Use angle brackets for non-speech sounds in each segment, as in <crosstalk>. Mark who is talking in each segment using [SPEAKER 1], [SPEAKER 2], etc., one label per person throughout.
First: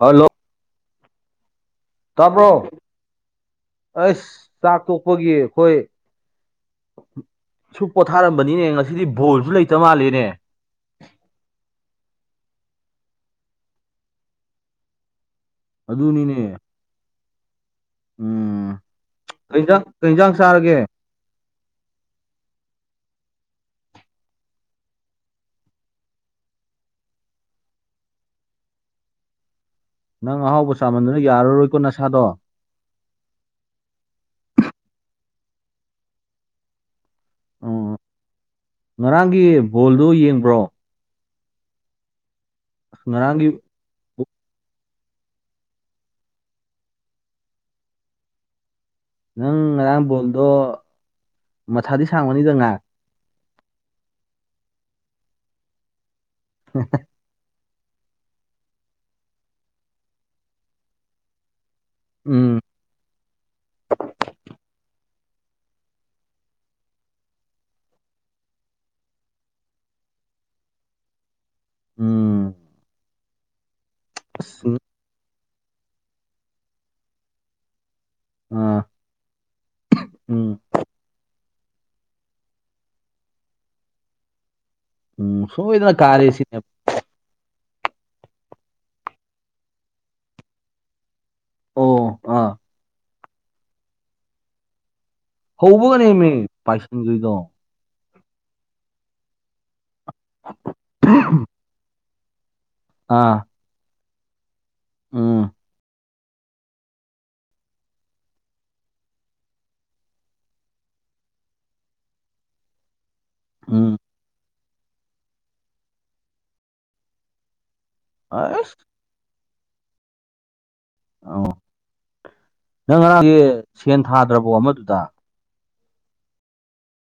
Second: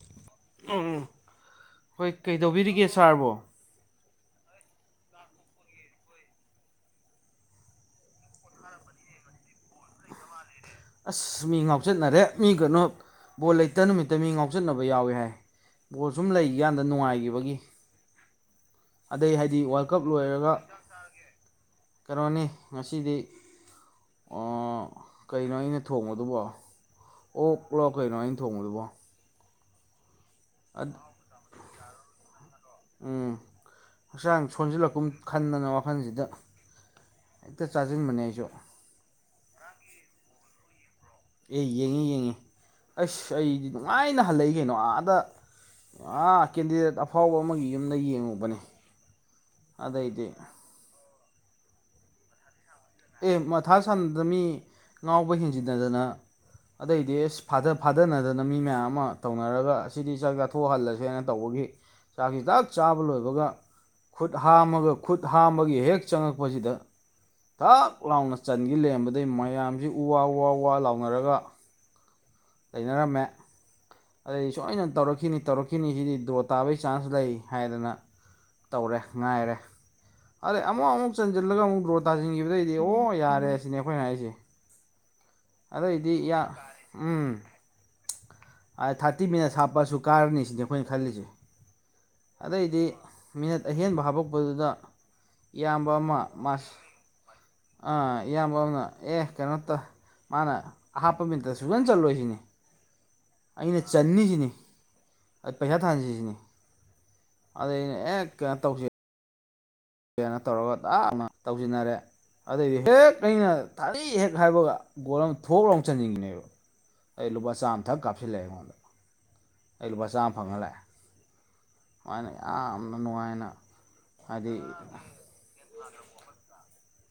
[SPEAKER 1] Hello
[SPEAKER 2] ꯎꯝ ꯍꯣꯏ ꯀꯩꯗꯧꯕꯤꯔꯤꯒꯦ ꯁꯥꯔ ꯕꯣ
[SPEAKER 1] ꯑꯁ ꯆꯥꯛ ꯇꯣꯛꯄꯒꯤ ꯑꯩꯈꯣꯏ ꯁꯨꯝ ꯄꯣꯊꯥꯔꯝꯕꯅꯤꯅꯦ ꯉꯁꯤꯗꯤ ꯕꯣꯜꯁꯨ ꯂꯩꯇ ꯃꯥꯜꯂꯦꯅꯦ
[SPEAKER 2] ꯑꯁ ꯃꯤ ꯉꯥꯎꯆꯠꯅꯔꯦ ꯃꯤ ꯀꯩꯅꯣ ꯕꯣꯜ ꯂꯩꯇ ꯅꯨꯃꯤꯠꯇ ꯃꯤ ꯉꯥꯎꯆꯠꯅꯕ ꯌꯥꯎꯏ ꯍꯥꯏ ꯕꯣꯜ ꯁꯨꯝ
[SPEAKER 1] ꯑꯗꯨꯅꯤꯅꯦ
[SPEAKER 2] ꯂꯩꯈꯤꯀꯥꯟꯗ ꯅꯨꯡꯉꯥꯏꯈꯤꯕꯒꯤ
[SPEAKER 1] ꯎꯝ
[SPEAKER 2] ꯑꯗꯩ
[SPEAKER 1] ꯀꯩ
[SPEAKER 2] ꯍꯥꯏꯗꯤ
[SPEAKER 1] ꯏꯟꯖꯥꯡ
[SPEAKER 2] ꯋꯥꯔꯜ ꯀꯞ
[SPEAKER 1] ꯀꯩ ꯏꯟꯖꯥꯡ
[SPEAKER 2] ꯂꯣꯏꯔꯒ
[SPEAKER 1] ꯆꯥꯔꯒꯦ
[SPEAKER 2] ꯀꯩꯅꯣꯅꯤ ꯉꯁꯤꯗꯤ ꯑꯣ ꯀꯩꯅꯣ ꯑꯩꯅ ꯊꯣꯡꯕꯗꯨꯕꯣ ꯑꯣꯛ ꯂꯣ ꯀꯩꯅꯣ ꯑꯩꯅ ꯊꯣꯡꯕꯗꯨꯕꯣ
[SPEAKER 1] ꯅꯪ ꯑꯍꯥꯎꯕ ꯆꯥꯃꯟꯗꯅ ꯌꯥꯔꯔꯣꯏꯀꯣ ꯅꯁꯥꯗꯣ
[SPEAKER 2] ꯎꯝ ꯍꯛꯆꯥꯡ ꯁꯣꯟꯖꯜꯂꯛꯀꯨꯝ ꯈꯟꯗꯅ ꯋꯥꯈꯜꯁꯤꯗ ꯍꯦꯛꯇ
[SPEAKER 1] ꯎꯝ
[SPEAKER 2] ꯆꯥꯁꯤꯟꯕꯅꯦ ꯑꯩꯁꯨ
[SPEAKER 1] ꯉꯔꯥꯡꯒꯤ ꯕꯣꯜꯗꯨ ꯌꯦꯡꯕ꯭ꯔꯣ
[SPEAKER 2] ꯑꯦ ꯌꯦꯡꯉꯤ ꯌꯦꯡꯉꯤ ꯑꯁ ꯑꯩꯗꯤ ꯅꯨꯡꯉꯥꯏꯅ ꯍꯜꯂꯛꯏ ꯀꯩꯅꯣ ꯑꯥꯗ ꯑ ꯀꯦꯟꯗꯤꯗꯦꯠ ꯑꯐꯥꯎꯕ ꯑꯃꯒꯤ ꯌꯨꯝꯗ ꯌꯦꯡꯉꯨꯕꯅꯦ
[SPEAKER 1] ꯅꯪ ꯉꯔꯥꯡ
[SPEAKER 2] ꯑꯗꯩꯗꯤ
[SPEAKER 1] ꯕꯣꯜꯗꯣ ꯃꯊꯥꯗꯤ ꯁꯥꯔꯝꯒꯅꯤꯗ ꯉꯥ
[SPEAKER 2] ꯑꯦ ꯃꯊꯥ ꯁꯟꯅꯗꯅꯥ ꯃꯤ ꯉꯥꯎꯕ ꯍꯦꯟꯖꯤꯟꯅꯗꯅ ꯑꯗꯩꯗꯤ ꯑꯁ ꯐ ꯐꯥꯗꯅꯗꯅ ꯃꯤ ꯃꯌꯥꯝ ꯑꯃ ꯇꯧꯅꯔꯒ ꯁꯤꯗꯤ ꯆꯥꯛ ꯆꯥꯊꯣꯛꯑ ꯍꯜꯂꯁꯦꯅ ꯇꯧꯕꯒꯤ ꯆꯥꯛꯁꯤ
[SPEAKER 1] ꯎꯝ
[SPEAKER 2] ꯗꯛ ꯆꯥꯕ ꯆꯥꯕ ꯂꯣꯏꯕꯒ ꯈꯨꯠ ꯍꯥꯝꯃꯒꯥ ꯈꯨꯠ ꯍꯥꯝꯕꯒꯤ ꯍꯦꯛ ꯆꯪꯉꯛꯄꯁꯤꯗ ꯊꯛ ꯂꯥꯎꯅ ꯆꯟꯈꯤ ꯂꯔꯝꯕꯗꯩꯩ ꯃꯌꯥꯝꯁꯤ ꯎ ꯋꯥ ꯋꯥ ꯋꯥ ꯂꯥꯎꯅꯔꯒ
[SPEAKER 1] ꯎꯝ
[SPEAKER 2] ꯂꯩꯅꯔꯝꯃꯦ ꯑꯩ
[SPEAKER 1] ꯑꯁ
[SPEAKER 2] ꯁꯣꯏꯗꯅ ꯇꯧꯔꯛꯈꯤꯅꯤ ꯇꯧꯔꯛꯈꯤꯅꯤ ꯁꯤꯅꯤ ꯗꯣ ꯇꯥꯕꯒꯤ ꯆꯥꯟꯁ ꯂꯩ ꯍꯥꯏꯗꯅ
[SPEAKER 1] ꯑꯥ
[SPEAKER 2] ꯇꯧꯔꯦ ꯉꯥꯏꯔꯦ
[SPEAKER 1] ꯎꯝ
[SPEAKER 2] ꯑꯗꯩ ꯑꯃꯨꯛ ꯑꯃꯨꯛ ꯆꯟꯁꯤꯜꯂꯒꯥ ꯑꯃꯨꯛ ꯗ꯭ꯔꯣ ꯇꯥꯁꯤꯟꯈꯤꯕꯗꯩꯗꯤ ꯑꯣ ꯌꯥꯔꯦ ꯁꯤꯅꯦ ꯑꯩꯈꯣꯏꯅ ꯍꯥꯏꯁꯦ
[SPEAKER 1] ꯎꯝ ꯁꯣꯏꯗꯅ ꯀꯥꯔꯦ
[SPEAKER 2] ꯑꯗꯩꯗꯤ ꯏꯌꯥ
[SPEAKER 1] ꯁꯤꯅꯦ
[SPEAKER 2] ꯎꯝ ꯑꯥ ꯊꯥꯔꯇꯤ ꯃꯤꯅꯠ ꯍꯥꯞꯄꯁꯨ ꯀꯥꯔꯅꯤ ꯁꯤꯅꯦ ꯑꯩꯈꯣꯏꯅ ꯈꯜꯂꯤꯁꯦ
[SPEAKER 1] ꯑꯣ ꯑꯥ
[SPEAKER 2] ꯑꯗꯩꯩꯗꯤ ꯃꯤꯅꯠ ꯑꯍꯦꯟꯕ ꯍꯥꯄꯛꯄꯗꯨꯗ ꯏꯌꯥꯝꯕ ꯑꯃ
[SPEAKER 1] ꯍꯧꯕꯒꯅꯦꯃꯤ
[SPEAKER 2] ꯃꯥꯁ
[SPEAKER 1] ꯄꯥꯏꯁꯤꯟꯒ꯭ꯔꯤꯗꯣ
[SPEAKER 2] ꯑꯥ ꯏꯌꯥꯝꯕ ꯑꯃꯅ ꯑꯦ ꯀꯩꯅꯣꯇꯧ ꯃꯥꯅ ꯑꯍꯞꯄ ꯃꯤꯅꯠꯇ ꯁꯨꯡ ꯆꯟ ꯆꯠꯂꯣꯏꯁꯤꯅꯤ
[SPEAKER 1] ꯑꯥ
[SPEAKER 2] ꯑꯩꯅ ꯆꯟꯅꯤ ꯁꯤꯅꯤ
[SPEAKER 1] ꯎꯝ
[SPEAKER 2] ꯑꯥ ꯄꯩꯁꯥ ꯊꯥꯅꯁꯤ ꯁꯤꯅꯤ ꯑꯗꯩꯩ ꯑꯩꯅ ꯑꯦ ꯀꯩꯅꯣ ꯇꯧ ꯀꯩꯅꯣ ꯇꯧꯔꯒ ꯇꯞꯅ ꯇꯧꯁꯤꯟꯅꯔꯦ ꯑꯗꯨꯗꯩ ꯍꯦꯛ ꯑꯩꯅ
[SPEAKER 1] ꯎꯝ
[SPEAKER 2] ꯊꯥꯔꯤ ꯍꯦꯛ ꯍꯥꯏꯕꯒ ꯒꯣꯜ ꯑꯃ ꯊꯣꯛ ꯂꯧꯅ ꯆꯟꯁꯤꯟꯕꯅꯦꯕ ꯑꯩ ꯂꯨꯄꯥ ꯆꯥꯝꯃ ꯊꯛ ꯀꯥꯞꯁꯤꯜꯂꯛꯑꯦ
[SPEAKER 1] ꯑꯩꯁ
[SPEAKER 2] ꯑꯩꯉꯣꯟꯗ ꯑꯩ ꯂꯨꯄꯥ ꯆꯝꯃ ꯐꯪꯉꯥ ꯂꯛꯌꯦ
[SPEAKER 1] ꯑꯣ ꯅꯪ ꯉꯔꯥꯡꯒꯤ
[SPEAKER 2] ꯅꯨꯡꯉꯥꯏꯅ
[SPEAKER 1] ꯁꯦꯟ ꯊꯥꯗ꯭ꯔꯕꯣ
[SPEAKER 2] ꯍꯥꯏꯗꯤ
[SPEAKER 1] ꯑꯃꯗꯨꯗ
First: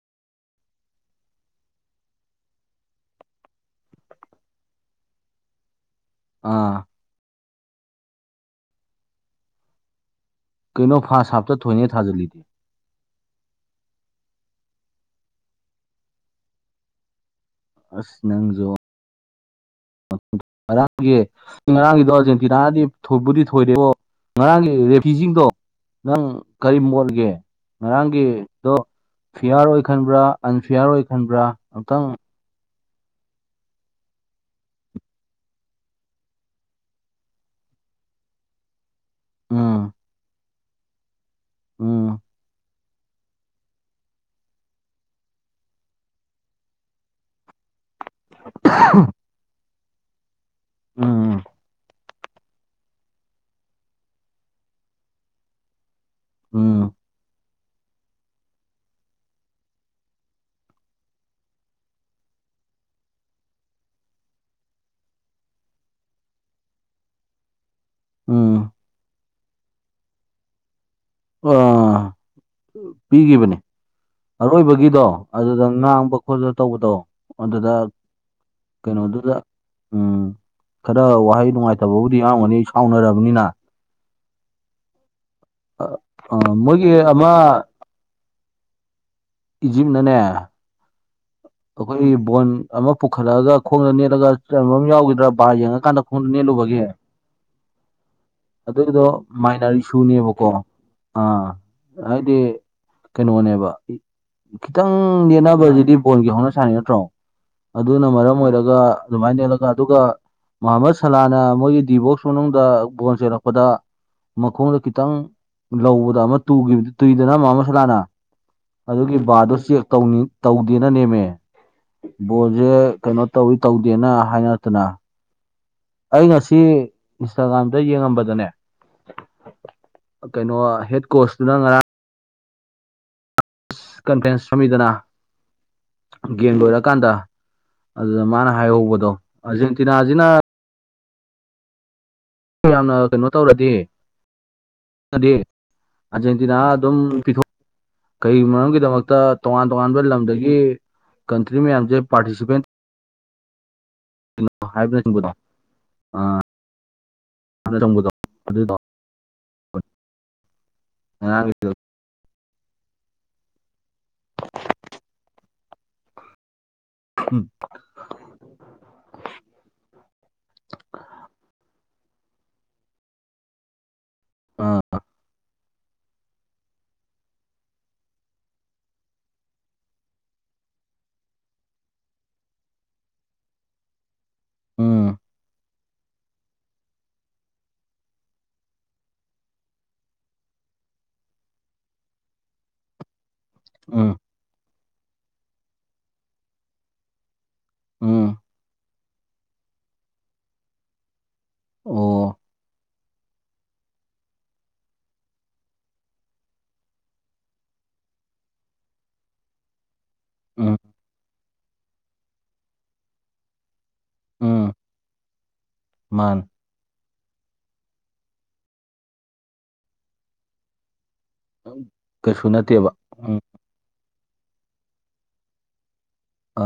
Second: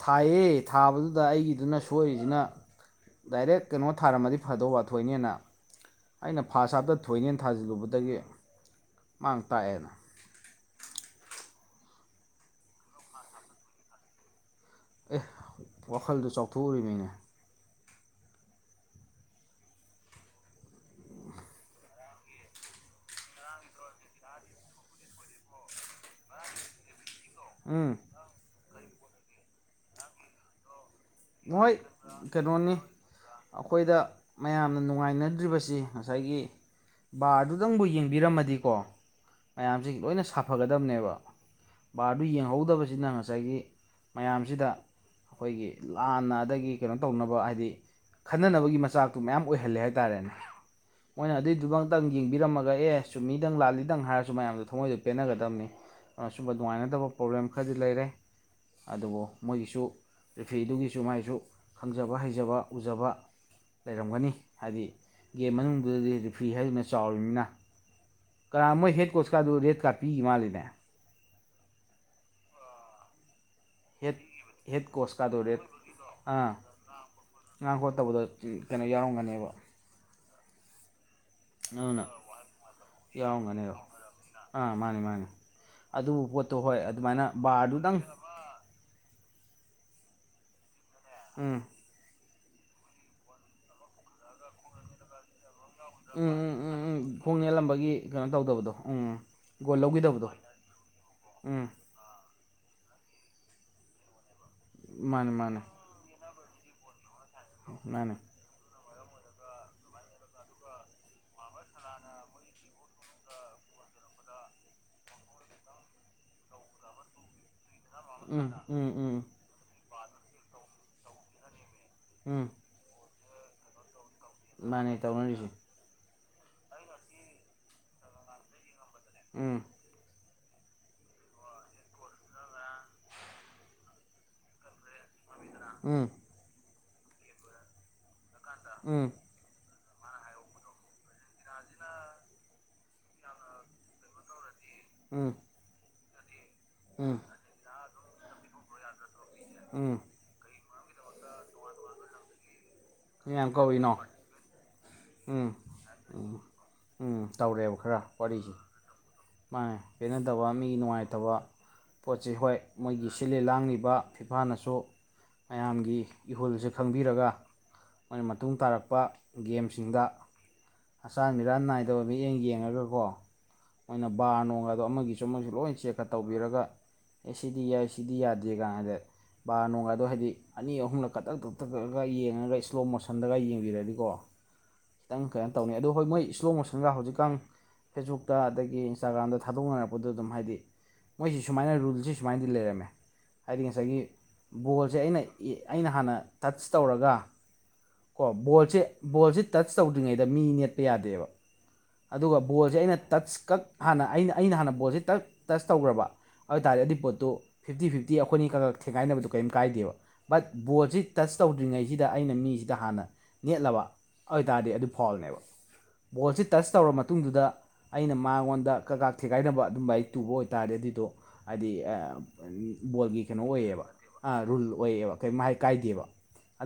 [SPEAKER 2] ꯊꯥꯏꯌꯦ ꯊꯥꯕꯗꯨꯗ ꯑꯩꯒꯤꯗꯨꯅ ꯁꯣꯏꯔꯤꯁꯤꯅ ꯗꯥꯏꯔꯦꯛ ꯀꯩꯅꯣ ꯊꯥꯔꯝꯃꯗꯤ ꯐꯗꯧꯕꯥ ꯊꯣꯏꯅꯦꯅ ꯑꯩꯅ ꯐꯥꯔꯁ
[SPEAKER 1] ꯑꯥ
[SPEAKER 2] ꯍꯥꯞꯇ ꯊꯣꯏꯅꯤꯅ ꯊꯥꯖꯤꯜꯂꯨꯕꯗꯒꯤ ꯃꯥꯡ ꯇꯥꯛꯑꯦꯅ
[SPEAKER 1] ꯀꯩꯅꯣ ꯐꯥꯔꯁ ꯍꯥꯐꯇ ꯊꯣꯏꯅꯤ ꯊꯥꯖꯤꯜꯂꯤꯗꯤ
[SPEAKER 2] ꯃꯥ <unintelligible> ꯑꯦ ꯋꯥꯈꯜꯗꯨ ꯆꯥꯎꯊꯣꯛꯎꯅꯦ
[SPEAKER 1] ꯑꯁ ꯅꯪꯁꯨ <unintelligible> ꯉꯥꯔꯥꯡꯒꯤ ꯉꯔꯥꯡꯒꯤꯗꯣ ꯑꯔꯖꯦꯟꯇꯤꯅꯥꯅꯗꯤ ꯊꯣꯏꯕꯨꯗꯤ ꯊꯣꯏꯗꯥꯀꯣ ꯉꯔꯥꯡꯒꯤ ꯔꯦꯐ꯭ꯔꯤꯁꯤꯡꯗꯣ ꯅꯪ ꯀꯔꯤ ꯃꯣꯠꯒꯦ
[SPEAKER 2] ꯎꯝ
[SPEAKER 1] ꯉꯔꯥꯡꯒꯤꯗꯣ ꯐꯤꯌꯥꯔ ꯑꯣꯏ ꯈꯟꯕ꯭ꯔꯥ ꯑꯟꯐꯤꯌꯥꯔ ꯑꯣꯏ ꯈꯟꯕ꯭ꯔꯥ
[SPEAKER 2] ꯃꯣꯏ
[SPEAKER 1] ꯑꯝꯇꯪ
[SPEAKER 2] ꯀꯩꯅꯣꯅꯤ ꯑꯩꯈꯣꯏꯗ ꯃꯌꯥꯝꯅ ꯅꯨꯡꯉꯥꯏꯅꯗ꯭ꯔꯤꯕꯁꯤ ꯉꯁꯥꯏꯒꯤ ꯕꯥꯔ ꯑꯗꯨꯗꯪꯕꯨ ꯌꯦꯡꯕꯤꯔꯝꯃꯗꯤꯀꯣ
[SPEAKER 1] ꯎꯝ
[SPEAKER 2] ꯃꯌꯥꯝꯁꯤ ꯂꯣꯏꯅ ꯁꯥꯐꯒꯗꯕꯅꯦꯕ
[SPEAKER 1] ꯎꯝ
[SPEAKER 2] ꯕꯥꯔꯗꯨ ꯌꯦꯡꯍꯧꯗꯕꯁꯤꯅ ꯉꯁꯥꯏ ꯉꯁꯥꯏꯒꯤ ꯃꯌꯥꯝꯁꯤꯗ ꯑꯩꯈꯣꯏꯒꯤ ꯂꯥꯟꯅ ꯑꯗꯒꯤ ꯀꯩꯅꯣ ꯇꯧꯅꯕ ꯍꯥꯏꯗꯤ ꯈꯠꯅꯅꯕꯒꯤ ꯃꯆꯥꯛꯇꯨ ꯃꯌꯥꯝ ꯑꯣꯏꯍꯜꯂꯦ ꯍꯥꯏꯇꯥꯥꯔꯦꯅꯦ
[SPEAKER 1] ꯎꯝ
[SPEAKER 2] ꯃꯣꯏꯅ ꯑꯗꯨꯏꯗꯨ ꯈꯤꯇꯪ ꯌꯦꯡꯕꯤꯔꯝꯃꯒ ꯑꯦ ꯁꯨꯝꯃꯤꯗꯪ ꯂꯥꯜꯂꯤꯗꯪ ꯍꯥꯏꯔꯁꯨ ꯃꯌꯥꯝꯗꯣ ꯊꯃꯣꯏꯗꯣ ꯄꯦꯟꯅꯒꯗꯕꯅꯤ ꯑꯥ ꯁꯨꯝꯕ
[SPEAKER 1] ꯎꯝ
[SPEAKER 2] ꯅꯨꯡꯉꯥꯏꯅꯗꯕ ꯄ꯭ꯔꯣꯕ꯭ꯂꯦꯝ ꯈꯔꯗꯤ ꯂꯩꯔꯦ ꯑꯗꯨꯕꯨ ꯃꯣꯏꯒꯤꯁꯨ ꯔꯤꯐꯤꯔꯗꯨꯒꯤꯁꯨ ꯃꯥꯏꯁꯨ ꯈꯪꯖꯕ ꯍꯩꯖꯕ ꯎꯖꯕ ꯂꯩꯔꯝꯒꯅꯤ ꯍꯥꯏꯗꯤ ꯒꯦꯝ ꯃꯅꯨꯡꯗꯨꯗꯗꯤ ꯔꯤꯐ꯭ꯔꯤ ꯍꯥꯏꯗꯨꯅ ꯆꯥꯎꯔꯤꯕꯅꯤꯅ
[SPEAKER 1] ꯎꯝ
[SPEAKER 2] ꯀꯅꯥ ꯃꯣꯏ ꯍꯦꯠ ꯀꯣꯁꯀꯥꯗꯨ ꯔꯦꯠꯀꯥꯠ ꯄꯤꯈꯤꯕ ꯃꯥꯜꯂꯤꯅꯦ
[SPEAKER 1] ꯑ ꯄꯤꯈꯤꯕꯅꯤ
[SPEAKER 2] ꯍꯦꯠ ꯍꯦꯠ
[SPEAKER 1] ꯑꯔꯣꯏꯕꯒꯤꯗꯣ
[SPEAKER 2] ꯀꯣꯁꯀꯥꯗꯣ ꯔꯦꯠ
[SPEAKER 1] ꯑꯗꯨꯗ ꯃꯥꯡꯕ
[SPEAKER 2] ꯑꯥ
[SPEAKER 1] ꯈꯣꯠꯄ ꯇꯧꯕꯗꯣ ꯑꯗꯨꯗ
[SPEAKER 2] ꯉꯥꯡ ꯈꯣꯠꯇꯕꯗꯣ ꯀꯩꯅꯣ
[SPEAKER 1] ꯀꯩꯅꯣꯗꯨꯗ
[SPEAKER 2] ꯌꯥꯎꯔꯝꯒꯅꯦꯕ
[SPEAKER 1] ꯎꯝ ꯈꯔ ꯋꯥꯍꯩ
[SPEAKER 2] ꯑꯗꯨꯅ
[SPEAKER 1] ꯅꯨꯡꯉꯥꯏꯇꯕꯕꯨꯗꯤ ꯌꯥꯎꯔꯝꯒꯅꯤ ꯁꯥꯎꯅꯔꯅꯤꯅ
[SPEAKER 2] ꯌꯥꯎꯔꯝꯒꯅꯦꯕ ꯑꯥ ꯃꯥꯅꯤ ꯃꯥꯅꯤ
[SPEAKER 1] ꯑ
[SPEAKER 2] ꯑꯗꯨꯕꯨ
[SPEAKER 1] ꯑ
[SPEAKER 2] ꯄꯣꯠꯇꯣ ꯍꯣꯏ
[SPEAKER 1] ꯃꯣꯏꯒꯤ
[SPEAKER 2] ꯑꯗꯨꯃꯥꯏꯅ
[SPEAKER 1] ꯑꯃ
[SPEAKER 2] ꯕꯥꯔꯗꯨꯗꯪ
[SPEAKER 1] ꯏꯖꯤꯞꯅꯅꯦ
[SPEAKER 2] ꯎꯝ
[SPEAKER 1] ꯑꯩꯈꯣꯏꯒꯤ ꯕꯣꯟ ꯑꯃ ꯄꯨꯈꯠꯂꯛꯑꯒ ꯈꯣꯡꯗ ꯅꯦꯠꯂꯒ ꯆꯣꯡꯕ ꯑꯃ ꯌꯥꯎꯈꯤꯗ꯭ꯔꯣ ꯕꯥꯔ ꯌꯦꯡꯉ ꯀꯥꯟꯗ ꯈꯨꯟ
[SPEAKER 2] ꯎꯝ ꯎꯝ ꯎꯝ
[SPEAKER 1] ꯅꯦꯠꯂꯨꯕꯒꯤ
[SPEAKER 2] ꯎꯝ ꯈꯣꯡ ꯅꯦꯜꯂꯝꯕꯒꯤ ꯀꯩꯅꯣ ꯇꯧꯗꯕꯗꯣ ꯎꯝ
[SPEAKER 1] ꯑꯗꯨꯒꯤꯗꯣ ꯃꯥꯏꯅꯔ
[SPEAKER 2] ꯒꯣꯜ ꯂꯧꯈꯤꯗꯕꯗꯣ
[SPEAKER 1] ꯏꯁꯨꯅꯦꯕꯀꯣ ꯑꯥ
[SPEAKER 2] ꯎꯝ
[SPEAKER 1] ꯍꯥꯏꯗꯤ ꯀꯩꯅꯣꯅꯦꯕ
[SPEAKER 2] ꯃꯥꯅꯦ
[SPEAKER 1] ꯈꯤꯇꯪ
[SPEAKER 2] ꯃꯥꯅꯦ
[SPEAKER 1] ꯌꯦꯠꯅꯕꯒꯤꯗꯤ ꯐꯣꯟꯒꯤ ꯍꯧꯅ ꯁꯥ ꯅꯠꯇ꯭ꯔꯣ ꯑꯗꯨꯅ
[SPEAKER 2] ꯃꯥꯅꯦ
[SPEAKER 1] ꯃꯔꯝ ꯑꯣꯏꯔꯒ ꯑꯗꯨꯃꯥꯏꯅꯥ ꯅꯦꯠꯂꯛ ꯑꯗꯨꯒ ꯃꯣꯍꯃꯠ ꯁꯂꯥꯅ ꯃꯣꯏꯒꯤ ꯗꯤꯕꯣꯛꯁ ꯃꯅꯨꯡꯗ ꯕꯣꯜ ꯆꯦꯜꯂꯛꯄꯗ ꯃꯈꯣꯡꯗ ꯈꯤꯇꯪ ꯂꯧꯕꯗ ꯑꯃ ꯇꯨ ꯇꯨꯏꯗꯅ ꯑꯃ ꯑꯃ ꯁꯂꯅ
[SPEAKER 2] ꯎꯝ ꯎꯝ ꯎꯝ
[SPEAKER 1] ꯑꯗꯨꯒꯤ ꯕꯥꯔꯗꯨ ꯆꯦꯛ ꯇꯧꯗꯦꯅ ꯅꯦꯝꯃꯦ
[SPEAKER 2] ꯎꯝ
[SPEAKER 1] ꯕꯣꯜꯁꯦ ꯀꯩꯅꯣ ꯇꯧꯋꯤ ꯇꯧꯗꯦꯅ
[SPEAKER 2] ꯃꯥꯅꯦ
[SPEAKER 1] ꯍꯥꯏꯅꯔꯛꯇꯅ
[SPEAKER 2] ꯇꯧꯅꯔꯤꯁꯦ
[SPEAKER 1] ꯑꯩ ꯉꯁꯤ ꯏꯟꯁꯇꯥꯒ꯭ꯔꯥꯝꯗ ꯌꯦꯡꯉꯝꯕꯗꯅꯦ
[SPEAKER 2] ꯎꯝ
[SPEAKER 1] ꯀꯩꯅꯣ ꯍꯦꯠ ꯀꯣꯁꯅ ꯉꯔꯥꯡ ꯀꯟꯐꯔ꯭ꯦꯟꯁ ꯁꯨꯃꯤꯗꯅꯥ
[SPEAKER 2] ꯎꯝ
[SPEAKER 1] ꯒꯦꯝ ꯂꯣꯏꯔꯀꯥꯟꯗ ꯑꯗꯨꯗ ꯃꯥꯅ
[SPEAKER 2] ꯎꯝ
[SPEAKER 1] ꯍꯥꯏꯍꯧꯕꯗꯣ ꯑꯔꯖꯦꯟꯇꯤꯅꯥꯖꯤꯅ
[SPEAKER 2] <unintelligible>
[SPEAKER 1] ꯌꯥꯝꯅ ꯀꯩꯅꯣ ꯇꯧꯔꯗꯤ ꯍꯥꯏꯗꯤ
[SPEAKER 2] ꯎꯝ
[SPEAKER 1] ꯑꯥꯔꯖꯦꯟꯇꯤꯅꯥ ꯑꯗꯨꯝ
[SPEAKER 2] ꯎꯝ
[SPEAKER 1] ꯄꯤꯊꯣꯛ ꯀꯔꯤ ꯃꯔꯝꯒꯤꯗꯃꯛꯇ ꯇꯣꯉꯥꯟ
[SPEAKER 2] ꯎꯝ
[SPEAKER 1] ꯇꯣꯉꯥꯟꯕ ꯂꯝꯗꯒꯤ ꯀꯟꯇ꯭ꯔꯤ ꯃꯌꯥꯝꯁꯦ ꯄꯥꯔꯇꯤꯁꯤꯄꯦꯟ
[SPEAKER 2] ꯃꯤꯌꯥꯝ ꯀꯧꯔꯤꯅꯣ
[SPEAKER 1] ꯀꯩꯅꯣ ꯍꯥꯏꯕ꯭ꯔꯤꯠ
[SPEAKER 2] ꯎꯝ ꯎꯝ ꯎꯝ ꯇꯧꯔꯦꯕ ꯈꯔ
[SPEAKER 1] ꯆꯪꯕꯗꯣ
[SPEAKER 2] ꯋꯥꯔꯤꯁꯦ
[SPEAKER 1] ꯑꯗꯨꯗꯣ
[SPEAKER 2] ꯃꯥꯅꯦ ꯄꯦꯟꯅꯗꯕ ꯃꯤꯒꯤ ꯅꯨꯡꯉꯥꯏꯇꯕ
[SPEAKER 1] ꯉꯔꯥꯡꯒꯤ
[SPEAKER 2] ꯄꯣꯠꯁꯤ ꯍꯣꯏ ꯃꯣꯏꯒꯤ ꯁꯤꯜꯂꯤ ꯂꯥꯡꯂꯤꯕ ꯐꯤꯐꯥꯅꯁꯨ ꯃꯌꯥꯝꯒꯤ ꯏꯍꯨꯜꯁꯦ ꯈꯪꯕꯤꯔꯒ ꯃꯣꯏꯅ ꯃꯇꯨꯡ ꯇꯥꯔꯛꯄ ꯒꯦꯝꯁꯤꯡꯗ ꯑꯆꯥꯟ ꯃꯤꯔꯥꯟ ꯅꯥꯏꯗꯕ ꯃꯤꯠꯌꯦꯡ ꯌꯦꯡꯉꯒꯀꯣ ꯃꯣꯏꯅ ꯕꯥꯔ
[SPEAKER 1] ꯑꯥ
[SPEAKER 2] ꯅꯣꯡꯗꯣ ꯑꯃꯒꯤꯁꯨ ꯑꯃꯁꯨ ꯂꯣꯏ ꯆꯦꯛꯀꯞ ꯇꯧꯕꯤꯔꯒ ꯑꯦ ꯁꯤꯗꯤ ꯌꯥꯏ ꯁꯤꯗꯤ ꯌꯥꯗꯦ ꯀꯥꯟꯗ ꯕꯥꯔ ꯅꯣꯡꯗꯣ ꯍꯥꯏꯗꯤ ꯑꯅꯤ ꯑꯍꯨꯝꯂꯛ ꯀꯛꯊꯛ ꯀꯛꯊꯛ ꯀꯛꯂꯒ ꯌꯦꯡꯉꯒ ꯏꯁꯂꯣ ꯃꯣꯁꯟꯗꯒ ꯌꯦꯡꯕꯤꯔꯅꯤꯀꯣ
[SPEAKER 1] ꯎꯝ
[SPEAKER 2] ꯈꯤꯇꯪ ꯀꯩꯅꯣ ꯇꯧꯅꯤ ꯑꯗꯣ ꯍꯣꯏ ꯃꯣꯏ ꯏꯁꯂꯣ ꯃꯣꯁꯟꯒ ꯍꯧꯖꯤꯛꯀꯥꯟ ꯐꯦꯁꯕꯨꯛꯇ ꯑꯗꯒꯤ ꯑꯩ ꯏꯟꯁꯇꯥꯒ꯭ꯔꯥꯝꯗ ꯊꯥꯗꯣꯛꯅꯔꯛꯄꯗ ꯑꯗꯨꯝ ꯍꯥꯏꯗꯤ ꯃꯣꯏꯁꯤ ꯁꯨꯃꯥꯏꯅ ꯔꯨꯜꯁꯤ ꯁꯨꯃꯥꯏꯅꯗꯤ ꯂꯩꯔꯝꯃꯦ ꯍꯥꯏꯗꯤ ꯉꯁꯥꯏꯒꯤ
[SPEAKER 1] ꯎꯝ
[SPEAKER 2] ꯕꯣꯜꯁꯦ ꯑꯩꯅ ꯑꯩꯅ ꯍꯥꯟꯅ ꯇꯁ ꯇꯧꯔꯒ ꯀꯣ
[SPEAKER 1] ꯎꯝ
[SPEAKER 2] ꯕꯣꯜꯁꯦ ꯕꯣꯜꯁꯦ ꯇꯆ ꯇꯧꯗ꯭ꯔꯤꯉꯩꯗ ꯃꯤ ꯅꯦꯠꯄ ꯌꯥꯗꯦꯕ
[SPEAKER 1] ꯑꯣ
[SPEAKER 2] ꯑꯗꯨꯒ ꯕꯣꯜꯁꯦ ꯑꯩꯅ ꯇꯁ ꯀꯛ ꯍꯥꯟꯅ ꯑꯩꯅ ꯑꯩꯅ ꯍꯥꯟꯅ ꯕꯣꯜꯁꯦ ꯇꯛ ꯇꯁ ꯇꯧꯈ꯭ꯔꯕ ꯑꯗꯨ ꯇꯥꯔꯗꯤ ꯄꯣꯠꯇꯨ ꯐꯤꯞꯇꯤ ꯐꯤꯞꯇꯤ ꯑꯩꯈꯣꯏꯅꯤ ꯈꯥꯒꯛ ꯊꯦꯡꯒꯥꯏꯅꯕꯗꯨ ꯀꯔꯤꯝ ꯀꯥꯏꯗꯦꯕ ꯕꯠ
[SPEAKER 1] ꯎꯝ
[SPEAKER 2] ꯕꯣꯜꯁꯤ ꯇꯁ ꯇꯧꯗ꯭ꯔꯤꯉꯩꯁꯤꯗ ꯑꯩꯅ ꯃꯤꯁꯤꯗ ꯍꯥꯟꯅ ꯅꯦꯠꯂꯕ ꯑꯗꯨꯏ
[SPEAKER 1] ꯎꯝ
[SPEAKER 2] ꯇꯔꯗꯤ ꯑꯗꯨ ꯐꯥꯎꯜꯅꯦꯕ ꯕꯣꯜꯁꯦ
[SPEAKER 1] ꯃꯥꯅꯦ
[SPEAKER 2] ꯇꯁ ꯇꯧꯔꯕ ꯃꯇꯨꯡꯗꯨꯗ ꯑꯩꯅ ꯃꯉꯣꯟꯗ ꯀꯩꯀꯥ ꯊꯦꯒꯥꯏꯅꯕ ꯑꯗꯨꯝ ꯂꯥꯏꯔꯤꯛ ꯇꯨꯕ ꯑꯣꯏꯇꯥꯔꯦ ꯑꯗꯨꯏꯗꯣ ꯍꯥꯏꯗꯤ
[SPEAKER 1] ꯀꯩꯁꯨ ꯅꯠꯇꯦꯕ
[SPEAKER 2] ꯕꯣꯜꯒꯤ
[SPEAKER 1] ꯎꯝ
[SPEAKER 2] ꯀꯩꯅꯣ ꯑꯣꯏꯌꯦꯕ ꯔꯨꯜ ꯑꯣꯏꯌꯦꯕ ꯀꯩ ꯃꯍꯥꯏ ꯀꯥꯏꯗꯦꯕ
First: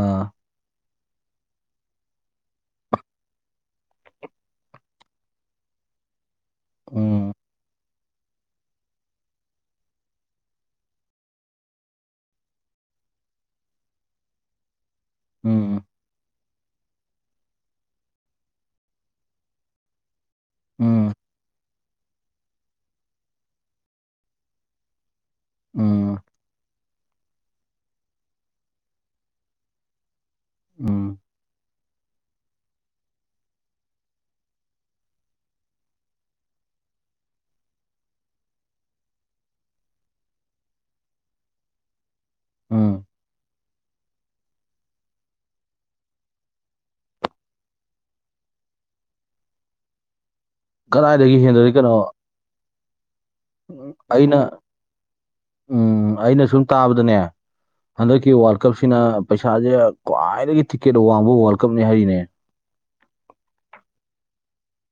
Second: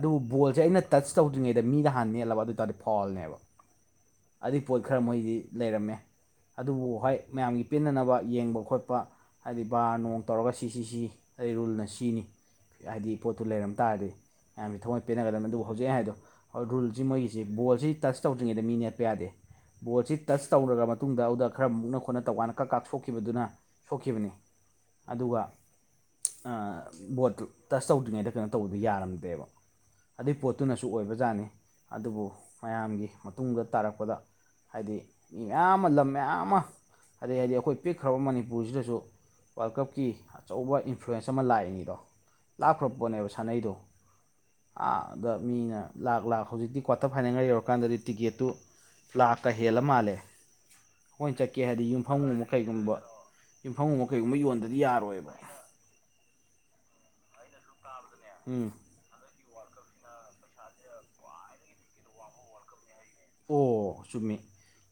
[SPEAKER 2] ꯑꯗꯨꯕꯨ ꯕꯣꯜꯁꯦ ꯑꯩꯅ ꯇꯆ ꯇꯧꯗ꯭ꯔꯤꯉꯩꯗ ꯃꯤꯗ ꯍꯥꯟꯅ ꯅꯦꯠꯂꯕ ꯑꯗꯨ ꯑꯣꯏ ꯇꯥꯔꯗꯤ ꯐꯥꯎꯜꯅꯦꯕ ꯑꯗꯨꯏ ꯄꯣꯠ ꯈꯔ ꯃꯣꯏꯗꯤ ꯂꯩꯔꯝꯃꯦ ꯑꯗꯨꯕꯨ ꯍꯣꯏ
[SPEAKER 1] ꯎꯝ
[SPEAKER 2] ꯃꯌꯥꯝꯒꯤ ꯄꯤꯟꯅꯅꯕ ꯌꯦꯡꯕ ꯈꯣꯠ ꯄ ꯍꯥꯏꯗꯤ ꯕꯥꯔ ꯅꯣꯡ ꯇꯧꯔꯒ ꯁꯤꯁꯤ ꯁꯤ ꯑꯩ ꯔꯨꯜꯅ ꯁꯤꯅꯤ ꯍꯥꯏꯗꯤ ꯄꯣꯠꯇꯨ ꯂꯩꯔꯝ ꯇꯥꯔꯗꯤ ꯃꯌꯥꯝꯁ ꯊꯒꯠ ꯄꯦꯟꯅꯒꯗꯕꯅꯤ ꯑꯗꯨꯕꯨ
[SPEAKER 1] ꯎꯝ
[SPEAKER 2] ꯍꯧꯖꯤꯛ ꯑꯩ ꯍꯥꯏꯕꯗꯣ ꯔꯨꯜꯁꯤ ꯃꯣꯏꯒꯤꯁꯤ ꯕꯣꯜꯁꯤ ꯇꯁ ꯇꯧꯗ꯭ꯔꯤꯉꯩꯗ ꯃꯤ ꯅꯦꯠꯄ ꯌꯥꯗꯦ ꯕꯣꯜꯁꯤ ꯇꯆ ꯇꯧꯔꯔꯕ
[SPEAKER 1] ꯎꯝ
[SPEAKER 2] ꯃꯇꯨꯡꯗ ꯑꯗꯨꯗ ꯈꯔ ꯃꯨꯛꯅ ꯈꯣꯠꯅ ꯇꯧꯀꯥꯟꯗ ꯀꯛ ꯀꯥ ꯁꯣꯛꯈꯤꯕꯗꯨꯅ ꯁꯣꯛꯈꯤꯕꯅꯤ ꯑꯗꯨꯒ
[SPEAKER 1] ꯎꯝ
[SPEAKER 2] ꯕꯣꯠꯇꯨ ꯇꯁ ꯇꯧꯗ꯭ꯔꯤꯉꯩꯗ ꯀꯩꯅꯣ ꯇꯧꯕꯤꯕ ꯌꯥꯔꯝꯗꯦꯕ ꯑꯗꯨꯏ ꯄꯣꯠꯇꯨꯅꯁꯨ
[SPEAKER 1] ꯎꯝ
[SPEAKER 2] ꯑꯣꯏꯕꯖꯥꯠꯅꯤ ꯑꯗꯨꯕꯨ ꯃꯌꯥꯝꯒꯤ ꯃꯇꯨꯡꯗ ꯇꯥꯔꯛꯄꯗ ꯍꯥꯏꯗꯤ ꯃꯤ ꯃꯌꯥꯝ ꯑꯃ ꯂꯝ ꯃꯌꯥꯝ ꯑꯃ ꯍꯥꯏꯗꯤ ꯍꯥꯏꯗꯤ ꯑꯩꯈꯣꯏ ꯄꯤꯛꯈ꯭ꯔꯕ ꯃꯅꯤꯄꯨꯔꯁꯤꯗꯁꯨ ꯋꯥꯔꯜ ꯀꯞꯀꯤ ꯑꯆꯧꯕ ꯏꯟꯐ꯭ꯂꯨꯌꯦꯟꯁ ꯑꯃ ꯂꯥꯛꯏꯅꯤꯗꯣ ꯂꯥꯛꯈ꯭ꯔꯕ
[SPEAKER 1] ꯎꯝ
[SPEAKER 2] ꯄꯣꯠꯅꯦꯕ ꯁꯥꯟꯅꯩꯗꯣ ꯑꯥ ꯗ ꯃꯤꯅ ꯂꯥꯛ ꯂꯥꯛ ꯍꯧꯖꯤꯛꯇꯤ ꯀ꯭ꯋꯥꯇꯔ ꯐꯥꯏꯅꯦꯜꯒ ꯌꯧꯔꯀꯥꯟꯗꯗꯤ ꯇꯤꯛꯀꯦꯠꯇꯨ ꯂꯥꯛꯀ ꯍꯦꯜꯂ ꯃꯥꯜꯂꯦ ꯑꯩꯈꯣꯏꯅ
[SPEAKER 1] ꯀꯗꯥꯏꯗꯒꯤ
[SPEAKER 2] ꯆꯠꯀꯦ
[SPEAKER 1] ꯍꯦꯟꯗꯣꯔꯤ
[SPEAKER 2] ꯍꯥꯏꯗꯤ
[SPEAKER 1] ꯀꯩꯅꯣ
[SPEAKER 2] ꯌꯨꯝꯐꯝꯒꯨꯝꯕ ꯀꯩꯒꯨꯝꯕ ꯌꯨꯝꯐꯝꯒꯨꯝꯕ
[SPEAKER 1] ꯑꯩꯅ
[SPEAKER 2] ꯀꯩꯒꯨꯝꯕ ꯌꯣꯟꯗꯗꯤ ꯌꯥꯔꯣꯏꯕ
[SPEAKER 1] ꯎꯝ ꯑꯩꯅ ꯁꯨꯝ ꯇꯥꯕꯗꯅꯦ ꯍꯟꯗꯛꯀꯤ ꯋꯥꯔꯜ
[SPEAKER 2] ꯎꯝ
[SPEAKER 1] ꯀꯞꯁꯤꯅ ꯄꯩꯁꯥꯁꯦ ꯈ꯭ꯋꯥꯏꯗꯒꯤ ꯇꯤꯛꯀꯦꯠ ꯋꯥꯡꯕ ꯋꯥꯔꯜ ꯀꯞꯅꯦ ꯍꯥꯏꯔꯤꯅꯦ
[SPEAKER 2] ꯑꯣ ꯆꯨꯝꯃꯤ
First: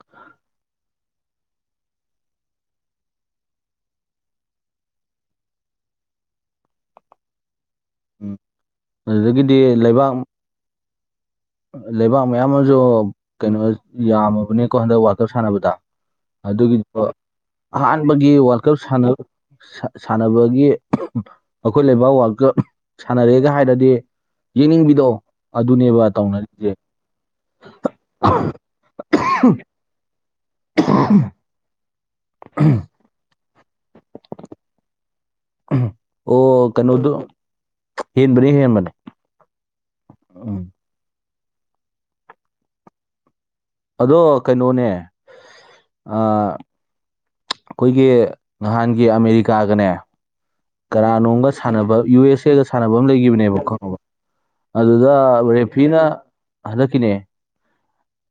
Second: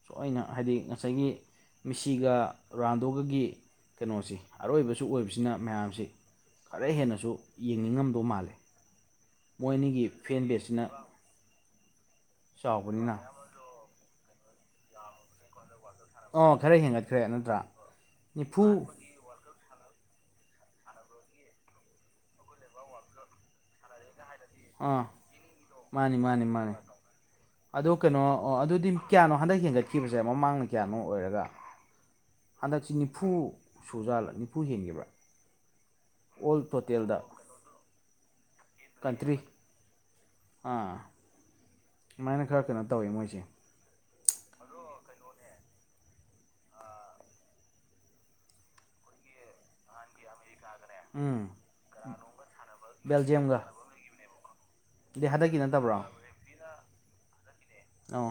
[SPEAKER 2] ꯁ ꯑꯅ ꯍꯥꯏꯗꯤ ꯉꯁꯥꯏꯒꯤ ꯃꯤꯁꯤꯒ ꯔꯥꯟꯗꯣꯒꯒꯤ ꯀꯩꯅꯣꯁꯤ ꯑꯔꯣꯏꯕꯁꯨ ꯑꯣꯏꯕꯁꯤꯅ ꯃꯌꯥꯝꯁꯤ ꯈꯔ ꯍꯦꯟꯅꯁꯨ ꯌꯦꯡꯅꯤꯡꯉꯝꯗꯧ
[SPEAKER 1] ꯎꯝ
[SPEAKER 2] ꯃꯥꯜꯂꯦ
[SPEAKER 1] ꯑꯗꯨꯗꯒꯤꯗꯤ
[SPEAKER 2] ꯃꯣꯏ ꯑꯅꯤꯒꯤ
[SPEAKER 1] ꯂꯩꯕꯥꯛ
[SPEAKER 2] ꯐꯦꯟ ꯕꯦꯒꯁꯤꯅ
[SPEAKER 1] ꯂꯩꯕꯥꯛ ꯃꯌꯥꯝ ꯑꯃꯁꯨ ꯀꯩꯅꯣ ꯌꯥꯝꯃꯕꯅꯤꯀꯣ ꯍꯟꯗꯛ ꯋꯥꯜꯀꯞ ꯁꯥꯟꯅꯕꯗ꯫
[SPEAKER 2] ꯑꯣ ꯈꯔ
[SPEAKER 1] ꯑꯗꯨꯒꯤꯗꯣ
[SPEAKER 2] ꯍꯦꯟꯒꯠꯈ꯭ꯔꯦ ꯅꯠꯇ꯭ꯔꯥ
[SPEAKER 1] ꯑꯍꯥꯟꯕꯒꯤ ꯋꯥꯔꯜ
[SPEAKER 2] ꯅꯤꯐꯨ
[SPEAKER 1] ꯀꯞ ꯁꯥꯟꯅ ꯁꯥꯟꯅꯕꯒꯤ ꯑꯩꯈꯣꯏ ꯂꯩꯕꯥꯛ ꯋꯥꯔꯜꯗ ꯀꯞ꯫ ꯁꯥꯟꯅꯔꯦꯒ ꯍꯥꯏꯔꯗꯤ
[SPEAKER 2] ꯑꯥ
[SPEAKER 1] ꯌꯦꯡꯅꯤꯡꯕꯤꯗꯣ ꯑꯗꯨꯅꯦꯕ꯫
[SPEAKER 2] ꯃꯥꯅꯤ ꯃꯥꯅꯤ
[SPEAKER 1] ꯇꯧꯅꯔꯤꯁꯦ
[SPEAKER 2] ꯃꯥꯅꯤ ꯑꯗꯣ ꯀꯩꯅꯣ ꯑꯣ ꯑꯗꯨꯗꯤ ꯀꯌꯥꯅꯣ ꯍꯟꯗꯛ ꯍꯦꯟꯒꯠꯈꯤꯕꯁꯦ ꯃꯃꯥꯡ꯫ ꯀꯌꯥꯅꯣ ꯑꯣꯏꯔꯒ ꯍꯟꯗꯛꯁꯤ ꯅꯤꯐꯨ ꯁꯨꯖꯥꯂ ꯅꯤꯐꯨ ꯍꯦꯟꯈꯤꯕ꯭ꯔꯥ꯫ ꯑꯣꯜ
[SPEAKER 1] ꯑꯣ ꯀꯩꯅꯣꯗꯣ
[SPEAKER 2] ꯇꯣꯇꯦꯜꯗ
[SPEAKER 1] ꯍꯦꯟꯕꯅꯤ ꯍꯦꯟꯕꯅꯦ
[SPEAKER 2] ꯀꯟꯇ꯭ꯔꯤ
[SPEAKER 1] ꯑ
[SPEAKER 2] ꯑꯥ ꯁꯨꯃꯥꯏꯅ ꯈꯔ ꯀꯩꯅꯣ ꯇꯧꯋ ꯃꯣꯏꯁꯦ
[SPEAKER 1] ꯑꯗꯣ ꯀꯩꯅꯣꯅꯦ ꯑꯩꯈꯣꯏꯒꯤ ꯅꯍꯥꯟꯒꯤ ꯑꯃꯦꯔꯤꯀꯥꯒꯅꯦ ꯀꯔꯥꯅꯣꯝꯒ
[SPEAKER 2] ꯎꯝ
[SPEAKER 1] ꯁꯥꯟꯅꯕ ꯌꯨ ꯑꯦꯁ ꯑꯦꯒ ꯁꯥꯟꯅꯕ ꯑꯃ
[SPEAKER 2] ꯕꯦꯜꯖꯤꯌꯝꯒ
[SPEAKER 1] ꯂꯩꯒꯤꯈꯤꯕꯅꯦꯕ ꯈꯪꯉꯕ꯫ ꯑꯗꯨꯗ
[SPEAKER 2] ꯑꯗꯩ ꯍꯟꯗꯛꯀꯤ
[SPEAKER 1] ꯔꯦꯐꯤꯅ
[SPEAKER 2] ꯅꯠꯇꯕ꯭ꯔꯣ
[SPEAKER 1] ꯍꯟꯗꯛꯀꯤꯅꯦ꯫
[SPEAKER 2] ꯑꯣ꯫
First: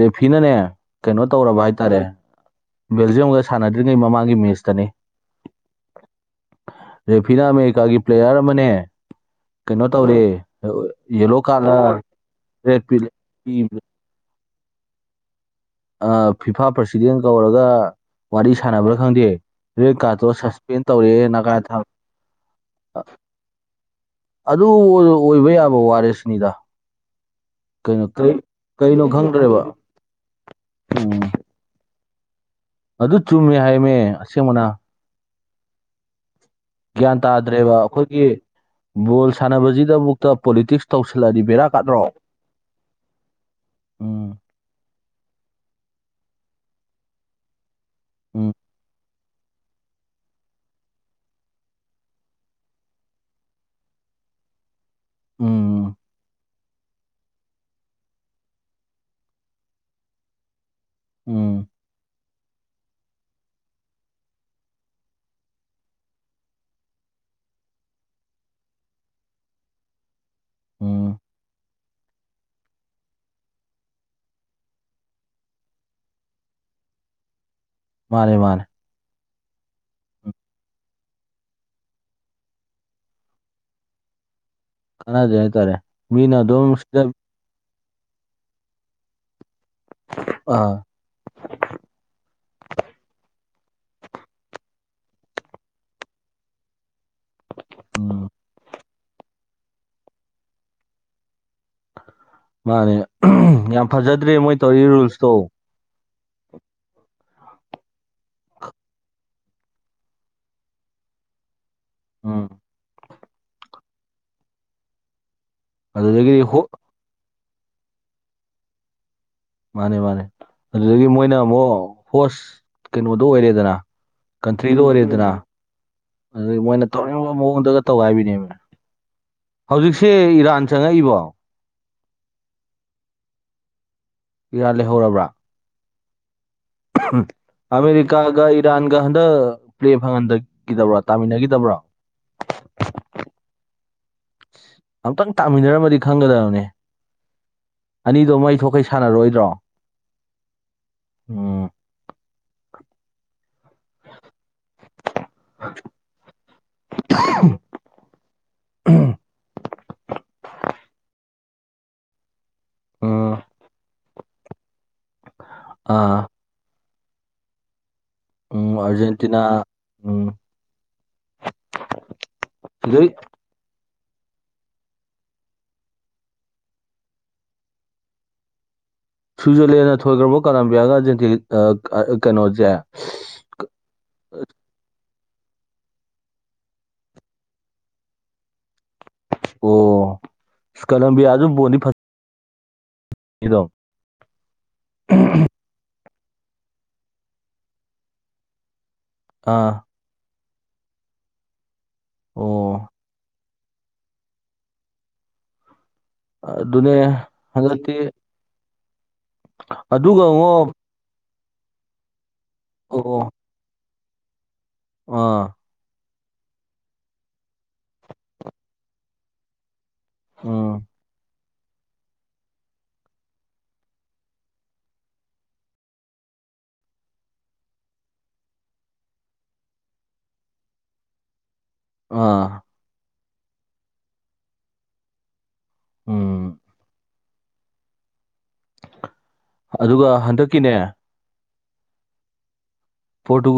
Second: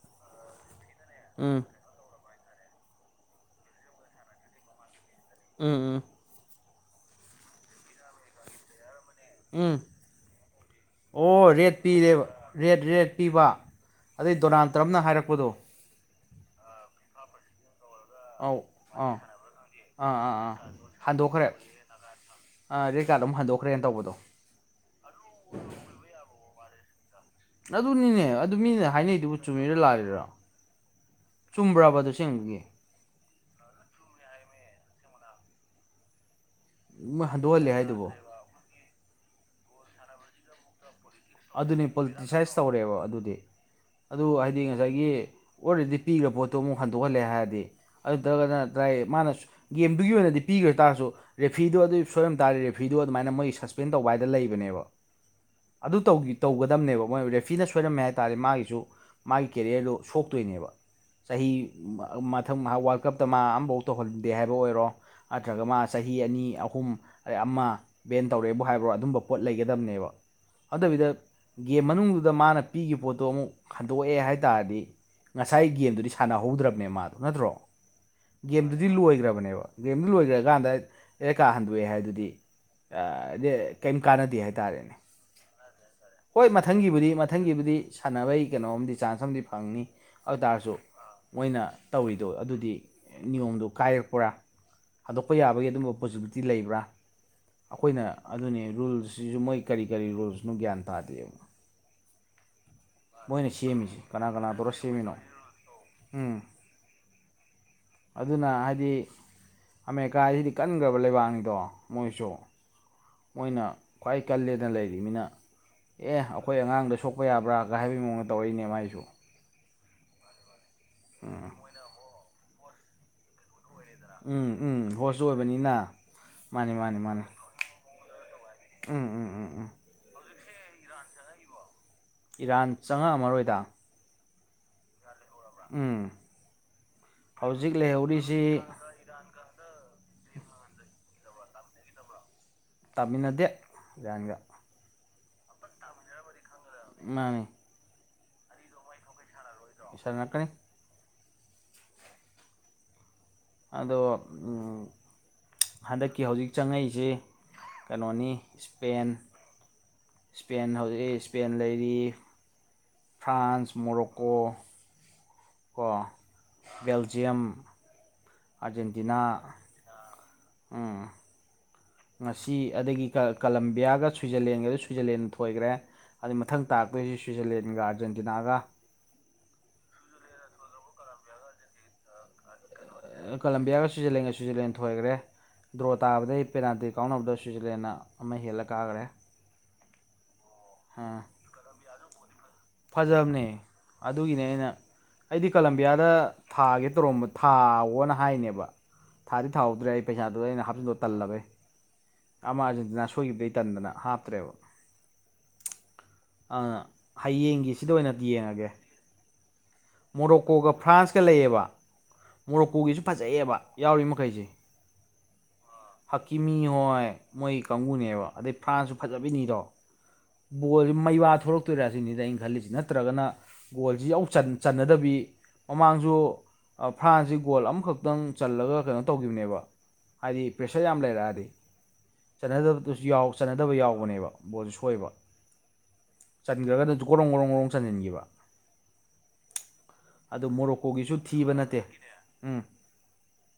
[SPEAKER 1] ꯔꯦꯐꯤꯅꯅꯦ ꯀꯩꯅꯣ ꯇꯧꯔꯕ
[SPEAKER 2] ꯎꯝ
[SPEAKER 1] ꯍꯥꯏꯇꯥꯔꯦ꯫ ꯕꯦꯜꯖꯤꯌꯝꯒ ꯁꯥꯟꯅꯗ꯭ꯔꯤꯉꯩ ꯃꯃꯥꯡꯒꯤ ꯃꯦꯁꯇꯅꯤ꯫
[SPEAKER 2] ꯎꯝ ꯎꯝ꯫
[SPEAKER 1] ꯔꯦꯐꯤꯅꯥ ꯑꯃꯦꯔꯤꯀꯥꯒꯤ ꯄ꯭ꯂꯦꯌꯥꯔ ꯑꯃꯅꯦ꯫
[SPEAKER 2] ꯎꯝ
[SPEAKER 1] ꯀꯩꯅꯣ ꯇꯧꯔꯦ ꯌꯦꯂꯣ
[SPEAKER 2] ꯑꯣ ꯔꯦꯠ
[SPEAKER 1] ꯀꯥꯔꯗꯂ
[SPEAKER 2] ꯄꯤꯔꯦꯕ
[SPEAKER 1] ꯔꯦꯗ
[SPEAKER 2] ꯔꯦꯠ
[SPEAKER 1] ꯄꯤ꯫
[SPEAKER 2] ꯔꯦꯠ ꯄꯤꯕ ꯑꯗꯩ ꯗꯣꯅꯥꯜ ꯇ꯭ꯔꯝꯅ ꯍꯥꯏꯔꯛꯄꯗꯣ꯫
[SPEAKER 1] ꯑ ꯐꯤꯐꯥ ꯄ꯭ꯔꯁꯤꯗꯦꯟ ꯀꯧꯔꯒ꯫ ꯋꯥꯔꯤ
[SPEAKER 2] ꯑꯧ
[SPEAKER 1] ꯁꯥꯟꯅꯕ꯭ꯔꯥ
[SPEAKER 2] ꯑꯥ
[SPEAKER 1] ꯈꯪꯗꯦ ꯔꯦꯠ
[SPEAKER 2] ꯑꯥ
[SPEAKER 1] ꯀꯥꯔꯠꯇꯣ
[SPEAKER 2] ꯑꯥ ꯑꯥ
[SPEAKER 1] ꯁꯁꯄꯦꯟ ꯇꯧꯔꯦ ꯅꯒꯥ ꯊꯝ
[SPEAKER 2] ꯑ ꯔꯦꯠ ꯀꯥꯔꯗ ꯑꯃꯨꯛ ꯍꯟꯗꯣꯛꯈ꯭ꯔꯦꯅ ꯇꯧꯕꯗꯣ꯫
[SPEAKER 1] ꯑꯗꯨ ꯑꯣꯏꯕ ꯌꯥꯕ ꯋꯥꯔ ꯁꯤꯅꯤꯗ꯫
[SPEAKER 2] ꯑꯗꯨꯅꯤꯅꯦ ꯑꯗꯨ ꯃꯤꯅ
[SPEAKER 1] ꯀꯩꯅꯣ
[SPEAKER 2] ꯍꯥꯏꯅꯩꯗꯨꯕꯨ
[SPEAKER 1] ꯈꯪꯗ꯭ꯔꯦꯕ
[SPEAKER 2] ꯆꯨꯝꯃꯤꯔ ꯂꯥꯂꯤꯔ꯫
[SPEAKER 1] ꯎꯝ
[SPEAKER 2] ꯆꯨꯝꯕ꯭ꯔꯕ ꯑꯗꯨꯁꯦꯡꯕꯒꯤ꯫
[SPEAKER 1] ꯑꯗꯨ ꯆꯨꯝꯃꯦ ꯍꯥꯏꯌꯦꯃꯦ ꯑꯁꯦꯡꯕꯅ꯫ ꯒ꯭ꯌꯥꯟ
[SPEAKER 2] ꯃꯣꯏ ꯍꯟꯗꯣꯛꯍꯜꯂꯦ
[SPEAKER 1] ꯇꯥꯗ꯭ꯔꯦꯕ
[SPEAKER 2] ꯍꯥꯏꯗꯨꯕꯨ
[SPEAKER 1] ꯑꯩꯈꯣꯏꯒꯤ ꯕꯣꯜ ꯁꯥꯟꯅꯕꯁꯤꯗꯕꯨꯛ꯫ ꯇ ꯄꯣꯂꯤꯇꯤꯛꯁ ꯇꯧꯁꯤꯜꯂꯗꯤ ꯕꯦꯔꯥ
[SPEAKER 2] ꯑꯗꯨꯅꯤ
[SPEAKER 1] ꯀꯥꯗ꯭ꯔꯣ꯫
[SPEAKER 2] ꯄꯣꯂꯤꯇꯤꯁꯥꯏꯁ ꯇꯧꯔꯦꯕ ꯑꯗꯨꯗꯤ ꯑꯗꯨ
[SPEAKER 1] ꯎꯝ
[SPEAKER 2] ꯍꯥꯏꯗꯤ ꯉꯁꯥꯏꯒꯤ꯫ ꯑꯣꯜꯔꯦꯗꯤ ꯄꯤꯈ꯭ꯔ ꯄꯣꯠꯇꯣ ꯑꯃꯨꯛ ꯍꯟꯗꯣꯛꯍꯜꯂꯦ ꯍꯥꯏꯔꯗꯤ
[SPEAKER 1] ꯎꯝ
[SPEAKER 2] ꯑꯗꯨꯇ꯭ꯔꯒꯅ ꯗ꯭ꯔꯥꯏ ꯃꯥꯅ꯫ ꯒꯦꯝꯗꯨꯒꯤ ꯑꯣꯏꯅꯗꯤ ꯄꯤꯈ꯭ꯔ ꯇꯥꯔꯁꯨ꯫ ꯔꯦꯐꯤꯗꯣ ꯑꯗꯨ ꯁꯣꯏꯔꯝ ꯇꯥꯔꯦ ꯔꯦꯐ꯭ꯤꯗꯣ ꯑꯗꯨꯃꯥꯏꯅ ꯃꯣꯏ ꯁꯁꯄꯦꯟ ꯇꯧꯕ ꯍꯥꯏꯗ ꯂꯩꯕꯅꯦꯕ꯫
[SPEAKER 1] ꯎꯝ꯫
[SPEAKER 2] ꯑꯗꯨ ꯇꯧꯒꯤ ꯇꯧꯒꯗꯝꯅꯦꯕ ꯃꯣꯏ ꯔꯦꯐꯤꯅ ꯁꯣꯏꯔꯝꯃꯦ ꯍꯥꯏ ꯇꯥꯔꯦ ꯃꯥꯒꯤꯁꯨ꯫ ꯃꯥꯒꯤ ꯀꯦꯔꯤꯌꯔꯗꯨ ꯁꯣꯛꯇꯣꯏꯅꯦꯕ ꯆꯍꯤ꯫
[SPEAKER 1] ꯎꯝ
[SPEAKER 2] ꯃꯊꯪ ꯋꯥꯔꯜ ꯀꯞꯇ ꯃꯥ ꯑꯃꯐꯥꯎ ꯇꯧꯍꯟꯗꯦ ꯍꯥꯏꯕ ꯑꯣꯏꯔꯣ꯫ ꯅꯠꯇ꯭ꯔꯒ ꯃꯥ ꯆꯍꯤ ꯑꯅꯤ ꯑꯍꯨꯝ ꯑꯗꯩ ꯑꯃ꯫ ꯕꯦꯟ ꯇꯧꯔꯦꯕꯨ ꯍꯥꯏꯕ꯭ꯔꯣ ꯑꯗꯨꯝꯕ ꯄꯣꯠ ꯂꯩꯒꯗꯕꯅꯦꯕ ꯑꯗꯨꯅꯗꯕꯤꯗ꯫
[SPEAKER 1] ꯎꯝ
[SPEAKER 2] ꯒꯦꯝ ꯃꯅꯨꯡꯗꯨꯗ ꯃꯥꯅ ꯄꯤꯈꯤꯕ ꯄꯣꯠꯇꯣ ꯑꯃꯨꯛ ꯍꯟꯗꯣꯛꯑꯦ ꯍꯥꯏꯇꯥꯥꯔꯗꯤ꯫ ꯉꯁꯥꯏ ꯒꯦꯝꯗꯨꯗꯤ ꯁꯥꯟꯅꯍꯧꯗ꯭ꯔꯕꯅꯦ ꯃꯥꯗꯣ ꯅꯠꯇ꯭ꯔꯣ
[SPEAKER 1] ꯃꯥꯅꯦ ꯃꯥꯅꯦ
[SPEAKER 2] ꯒꯦꯝꯗꯨ ꯗꯤ ꯂꯣꯏꯈ꯭ꯔꯕꯅꯦꯕ ꯒꯦꯝꯗꯨ
[SPEAKER 1] ꯎꯝ
[SPEAKER 2] ꯂꯣꯏꯈ꯭ꯔꯀꯥꯟꯗ ꯔꯦꯠ ꯀꯥꯔ ꯍꯟꯗꯣꯛꯑꯦ ꯍꯥꯏꯗꯨꯗꯤ꯫ ꯑ ꯀꯩꯝ ꯀꯥꯟꯅꯗꯦ ꯍꯥꯏꯇꯥꯔꯦꯅꯦ꯫
[SPEAKER 1] ꯀꯥꯅꯗꯦ ꯍꯥꯏꯇꯥꯔꯦ꯫ ꯃꯤꯅ
[SPEAKER 2] ꯍꯣꯏ
[SPEAKER 1] ꯑꯗꯨꯝ ꯁꯤꯗ
[SPEAKER 2] ꯃꯊꯪꯒꯤꯕꯨꯗꯤ ꯃꯊꯪꯒꯤꯕꯨꯗꯤ ꯁꯥꯟꯅꯕꯩ ꯀꯩꯅꯣꯝꯗꯤ ꯆꯥꯟꯁ ꯑꯝꯗꯤ ꯐꯪꯅꯤ꯫ ꯑꯗꯨ
[SPEAKER 1] ꯑ
[SPEAKER 2] ꯇꯔꯁꯨ ꯃꯣꯏꯅ ꯇꯧꯔꯤꯗꯣ ꯑꯗꯨꯗꯤ ꯅꯤꯌꯣꯝꯗꯨ ꯀꯥꯏꯔꯛꯄ꯭ꯔꯥ꯫ ꯊꯥꯗꯣꯛꯄ ꯌꯥꯕꯒꯤ ꯑꯗꯨꯝꯕ ꯄꯣꯁꯤꯕꯤꯂꯤꯇꯤ ꯂꯩꯕ꯭ꯔꯥ꯫ ꯑꯩꯈꯣꯏꯅ
[SPEAKER 1] ꯎꯝ
[SPEAKER 2] ꯑꯗꯨꯅꯤ ꯔꯨꯜꯁꯤꯁꯨ ꯃꯣꯏ ꯀꯔꯤ ꯀꯔꯤ ꯔꯨꯜꯁꯅꯣ ꯒ꯭ꯌꯥꯟ ꯇꯥꯗꯦꯕ꯫
[SPEAKER 1] ꯃꯥꯅꯦ
[SPEAKER 2] ꯃꯣꯏꯅ
[SPEAKER 1] ꯌꯥꯝ
[SPEAKER 2] ꯁꯦꯝꯃꯤꯁ ꯀꯅꯥ
[SPEAKER 1] ꯐꯖꯗ꯭ꯔꯦ ꯃꯣꯏ
[SPEAKER 2] ꯀꯅꯥ ꯄꯨꯔꯥ
[SPEAKER 1] ꯇꯧꯔꯤ
[SPEAKER 2] ꯁꯦꯝꯃꯤꯅꯣ
[SPEAKER 1] ꯔꯨꯜꯁꯇꯣ
[SPEAKER 2] ꯎꯝ ꯑꯗꯨꯅ ꯍꯥꯏꯗꯤ ꯑꯃꯦꯔꯤꯀꯥꯁꯤ ꯍꯥꯏꯗꯤ ꯀꯟꯈ꯭ꯔꯕ ꯂꯩꯕꯥꯛꯅꯤꯗꯣ ꯃꯣꯏꯁꯨ
[SPEAKER 1] ꯎꯝ
[SPEAKER 2] ꯃꯣꯏꯅ ꯈ꯭ꯋꯥꯏ ꯀꯜꯂꯦꯅ ꯂꯩꯔꯤꯕꯅꯤꯅ ꯑꯦ
[SPEAKER 1] ꯑꯗꯨꯗꯒꯤꯗꯤ
[SPEAKER 2] ꯑꯩꯈꯣꯏ
[SPEAKER 1] ꯍꯣ
[SPEAKER 2] ꯑꯉꯥꯡꯗ ꯁꯣꯛꯄ ꯌꯥꯕ꯭ꯔꯥꯒ ꯍꯥꯏꯕꯒꯤꯑꯣꯡꯗ ꯇꯧꯔꯛꯏꯅꯦ ꯃꯥꯏꯁꯨ
[SPEAKER 1] ꯃꯥꯅꯦ ꯃꯥꯅꯦ ꯑꯗꯨꯗꯒꯤ ꯃꯣꯏꯅ ꯑꯃꯨꯛ ꯍꯣꯁ ꯀꯩꯅꯣꯗꯣ ꯑꯣꯏꯔꯦꯗꯅ
[SPEAKER 2] ꯎꯝ ꯎꯝ ꯍꯣꯁꯁꯨ ꯑꯣꯏꯕꯅꯤꯅ
[SPEAKER 1] ꯑꯗꯨꯗꯒꯤ
[SPEAKER 2] ꯃꯥꯅꯤ
[SPEAKER 1] ꯃꯣꯏꯅ
[SPEAKER 2] ꯃꯥꯅꯤ ꯃꯥꯅꯤ
[SPEAKER 1] ꯇꯧꯔꯕ ꯃꯑꯣꯡꯗꯒ ꯇꯧꯒꯥꯏꯕꯅꯦꯕ
[SPEAKER 2] ꯎꯝ ꯎꯝ ꯎꯝ ꯎꯝ
[SPEAKER 1] ꯍꯧꯖꯤꯛ ꯁꯦ ꯏꯔꯥꯟ ꯆꯪꯉꯛꯏꯕꯣ꯫
[SPEAKER 2] ꯏꯔꯥꯟ ꯆꯪꯉꯛꯑꯃꯔꯣꯏꯗ꯫
[SPEAKER 1] ꯏꯤꯔꯥꯟ ꯂꯩꯍꯧꯔꯕ꯭ꯔꯥ꯫
[SPEAKER 2] ꯎꯝ꯫
[SPEAKER 1] ꯎꯝ
[SPEAKER 2] ꯍꯧꯖꯤꯛ
[SPEAKER 1] ꯑꯃꯦꯔꯤꯀꯥꯒ
[SPEAKER 2] ꯂꯩꯍꯧꯔꯤꯁꯤ
[SPEAKER 1] ꯏꯔꯥꯟꯒ ꯍꯟꯗꯛ ꯄ꯭ꯂꯦ ꯐꯪꯍꯟꯗꯈꯤꯗꯕ꯭ꯔꯣ ꯇꯥꯃꯤꯟꯅꯈꯤꯗꯕ꯭ꯔꯣ꯫
[SPEAKER 2] ꯇꯥꯃꯤꯟꯅꯗꯦ ꯏꯔꯥꯟꯒ꯫
[SPEAKER 1] ꯑꯝꯇꯪ ꯇꯥꯃꯤꯟꯅꯔꯝꯃꯗꯤ ꯈꯪꯒꯗꯕꯅꯦ꯫
[SPEAKER 2] ꯃꯥꯅꯤ
[SPEAKER 1] ꯑꯅꯤꯗꯣ ꯃꯩ ꯊꯣꯛꯀꯩ ꯁꯥꯟꯅꯔꯣꯏꯗ꯭ꯔꯣ
[SPEAKER 2] ꯏꯁꯥ ꯅꯛꯀꯅꯤ
[SPEAKER 1] ꯑꯣ
[SPEAKER 2] ꯑꯗꯣ ꯍꯟꯗꯛꯀꯤ ꯍꯧꯖꯤꯛ ꯆꯪꯉꯛꯏꯁꯤ ꯀꯩꯅꯣꯅꯤ ꯏꯁꯄꯦꯟ ꯏꯁꯄꯦꯟ ꯍꯧꯖꯤꯛ ꯏꯁꯄꯦꯟ ꯂꯩꯔꯤ
[SPEAKER 1] ꯎꯝ
[SPEAKER 2] ꯐ꯭ꯔꯥꯟꯁ ꯃꯣꯔꯣꯛꯀꯣ ꯀꯣ
[SPEAKER 1] ꯑꯥ
[SPEAKER 2] ꯕꯦꯜꯖꯤꯌꯝ ꯑꯥꯔꯖꯦꯟꯇꯤꯅꯥ ꯑꯥ
[SPEAKER 1] ꯎꯝ
[SPEAKER 2] ꯎꯝ ꯉꯁꯤ
[SPEAKER 1] ꯁꯤꯗꯩ
[SPEAKER 2] ꯑꯗꯒꯤ ꯀꯂꯝꯕꯤꯌꯥꯒ ꯁ꯭ꯋꯤꯖꯔꯂꯦꯟꯒꯁꯨ ꯁ꯭ꯋꯤꯖꯔꯂꯦꯟꯅ ꯊꯣꯏꯈ꯭ꯔꯦ ꯑꯗꯩ ꯃꯊꯪ ꯇꯥꯔꯛꯇꯣꯏꯁꯤ ꯁ꯭ꯋꯤꯖꯔꯂꯦꯟꯒ ꯑꯥꯔꯖꯦꯟꯇꯤꯅꯥꯒ
[SPEAKER 1] ꯁ꯭ꯋꯤꯖꯔꯂꯦꯟꯅ ꯊꯣꯏꯈ꯭ꯔꯕ ꯀꯂꯝꯕꯤꯌꯥꯒ ꯑꯔꯖꯦꯟꯇꯤ ꯑꯥ ꯀꯩꯅꯣꯖ‌ꯦ
[SPEAKER 2] ꯀꯂꯝꯕꯤꯌꯥꯒ ꯁ꯭ꯋꯤꯖꯔꯂꯦꯟꯒ ꯁ꯭ꯋꯤꯖꯔꯂꯦꯟ ꯊꯣꯏꯈ꯭ꯔꯦ ꯗ꯭ꯔꯣ ꯇꯥꯕꯗꯩ ꯄꯦꯅꯥꯜꯇꯤ ꯀꯥꯎꯅꯕꯗꯣ ꯁ꯭ꯋꯤꯖꯔꯂꯦꯟꯟꯅ ꯑꯃ ꯍꯦꯜꯂ ꯀꯥꯈ꯭ꯔꯦ
[SPEAKER 1] ꯑꯣ
[SPEAKER 2] ꯑꯥ
[SPEAKER 1] ꯀꯂꯝꯕꯤ ꯌꯥꯖꯁꯨ ꯕꯣꯜꯅꯤ ꯐꯖꯩ
[SPEAKER 2] ꯐꯖꯕꯅꯦ ꯑꯗꯨꯒꯤꯅꯦ ꯑꯩꯅ ꯑꯩꯗꯤ ꯀꯂꯝꯕꯤꯌꯥꯗ ꯊꯥꯒꯦ ꯇꯧꯔꯝꯕ ꯊꯥꯎꯋꯣꯅ ꯍꯥꯏꯅꯦꯕ ꯊꯥꯗꯤ
[SPEAKER 1] ꯑꯥ
[SPEAKER 2] ꯊꯥꯎꯍꯧꯗ꯭ꯔꯦ ꯑꯩ ꯄꯩꯁꯥꯗꯨꯗ ꯑꯩꯅ ꯍꯥꯞꯆꯤꯟꯂꯣ ꯇꯜꯂꯕ
[SPEAKER 1] ꯑꯣ
[SPEAKER 2] ꯑꯃꯥꯔꯖꯦꯟꯁꯤꯅꯥ ꯁꯣꯏꯈꯤꯕꯗꯩ ꯇꯟꯗꯅ ꯍꯥꯞꯇ꯭ꯔꯦꯕ ꯑ
[SPEAKER 1] ꯑꯗꯨꯅꯦ
[SPEAKER 2] ꯍꯌꯦꯡꯒꯤ ꯁꯤꯗ ꯑꯣꯏꯅ ꯌꯦꯡꯉꯒꯦ
[SPEAKER 1] UNINTELLIGIBLE
[SPEAKER 2] ꯃꯣꯔꯣꯛꯀꯣꯒ ꯐ꯭ꯔꯥꯟꯁꯀ ꯂꯩꯌꯦꯕ ꯃꯣꯔꯣꯛꯀꯣꯒꯤꯁꯨ
[SPEAKER 1] ꯑꯣ
[SPEAKER 2] ꯐꯖꯩꯑꯕ ꯌꯥꯎꯔꯤ ꯃꯈꯩꯁꯦ
[SPEAKER 1] ꯑꯥ
[SPEAKER 2] ꯍꯀꯤꯃꯤ ꯍꯣꯏ ꯃꯣꯏ ꯀꯥꯡꯕꯨꯅꯦꯕ ꯑꯗꯩ ꯐ꯭ꯔꯥꯟꯁꯤꯁꯨ ꯐꯖꯕꯤꯅꯤꯗꯣ
[SPEAKER 1] ꯎꯝ
[SPEAKER 2] ꯕꯣꯜ ꯃꯩ ꯋꯥ ꯊꯣꯛꯂꯛꯇꯣꯏꯔꯥ ꯁꯤꯅꯤꯗ ꯑꯩꯅ ꯈꯜꯂꯤꯁꯤ ꯅꯠꯇ꯭ꯔꯒꯅ ꯒꯣꯜꯁꯤ ꯌꯥꯎ ꯆꯟ ꯆꯟꯅꯗꯕꯤ ꯃꯃꯥꯡꯁꯨ ꯐ꯭ꯔꯥꯟꯁꯁꯤ ꯒꯣꯜ ꯑꯃꯈꯛꯇꯪ ꯆꯜꯂꯒ ꯀꯩꯅꯣ ꯇꯧꯈꯤꯕꯅꯦꯕ ꯍꯥꯏꯗꯤ ꯄ꯭ꯔꯦꯁꯔ ꯌꯥꯝ ꯂꯩꯔꯛꯑꯗꯤ
[SPEAKER 1] ꯑꯥ
[SPEAKER 2] ꯆꯟꯅꯗꯕꯗꯨꯁꯨ ꯌꯥꯎ ꯆꯟꯅꯗꯕ ꯌꯥꯎꯕꯅꯦꯕ ꯕꯣꯜꯁꯨ ꯁꯣꯏꯕ
[SPEAKER 1] ꯎꯝ
[SPEAKER 2] ꯆꯟꯈ꯭ꯔꯒꯅ ꯖꯨ ꯒ‌ꯣꯔꯣꯡ ꯒ‌ꯣꯔꯣꯡ ꯒ‌ꯣꯔꯣꯡ ꯆꯟꯁꯤꯟꯈꯤꯕ
[SPEAKER 1] ꯑꯗꯨꯒ
[SPEAKER 2] ꯑꯗꯨ
[SPEAKER 1] ꯍꯟꯗꯛꯀꯤꯅꯦ
[SPEAKER 2] ꯃꯣꯔꯣꯛꯀꯣꯒꯤꯁꯨ ꯊꯤꯕ ꯅꯠꯇꯦ ꯎꯝ
[SPEAKER 1] ꯄꯣꯔꯇꯨꯒꯜ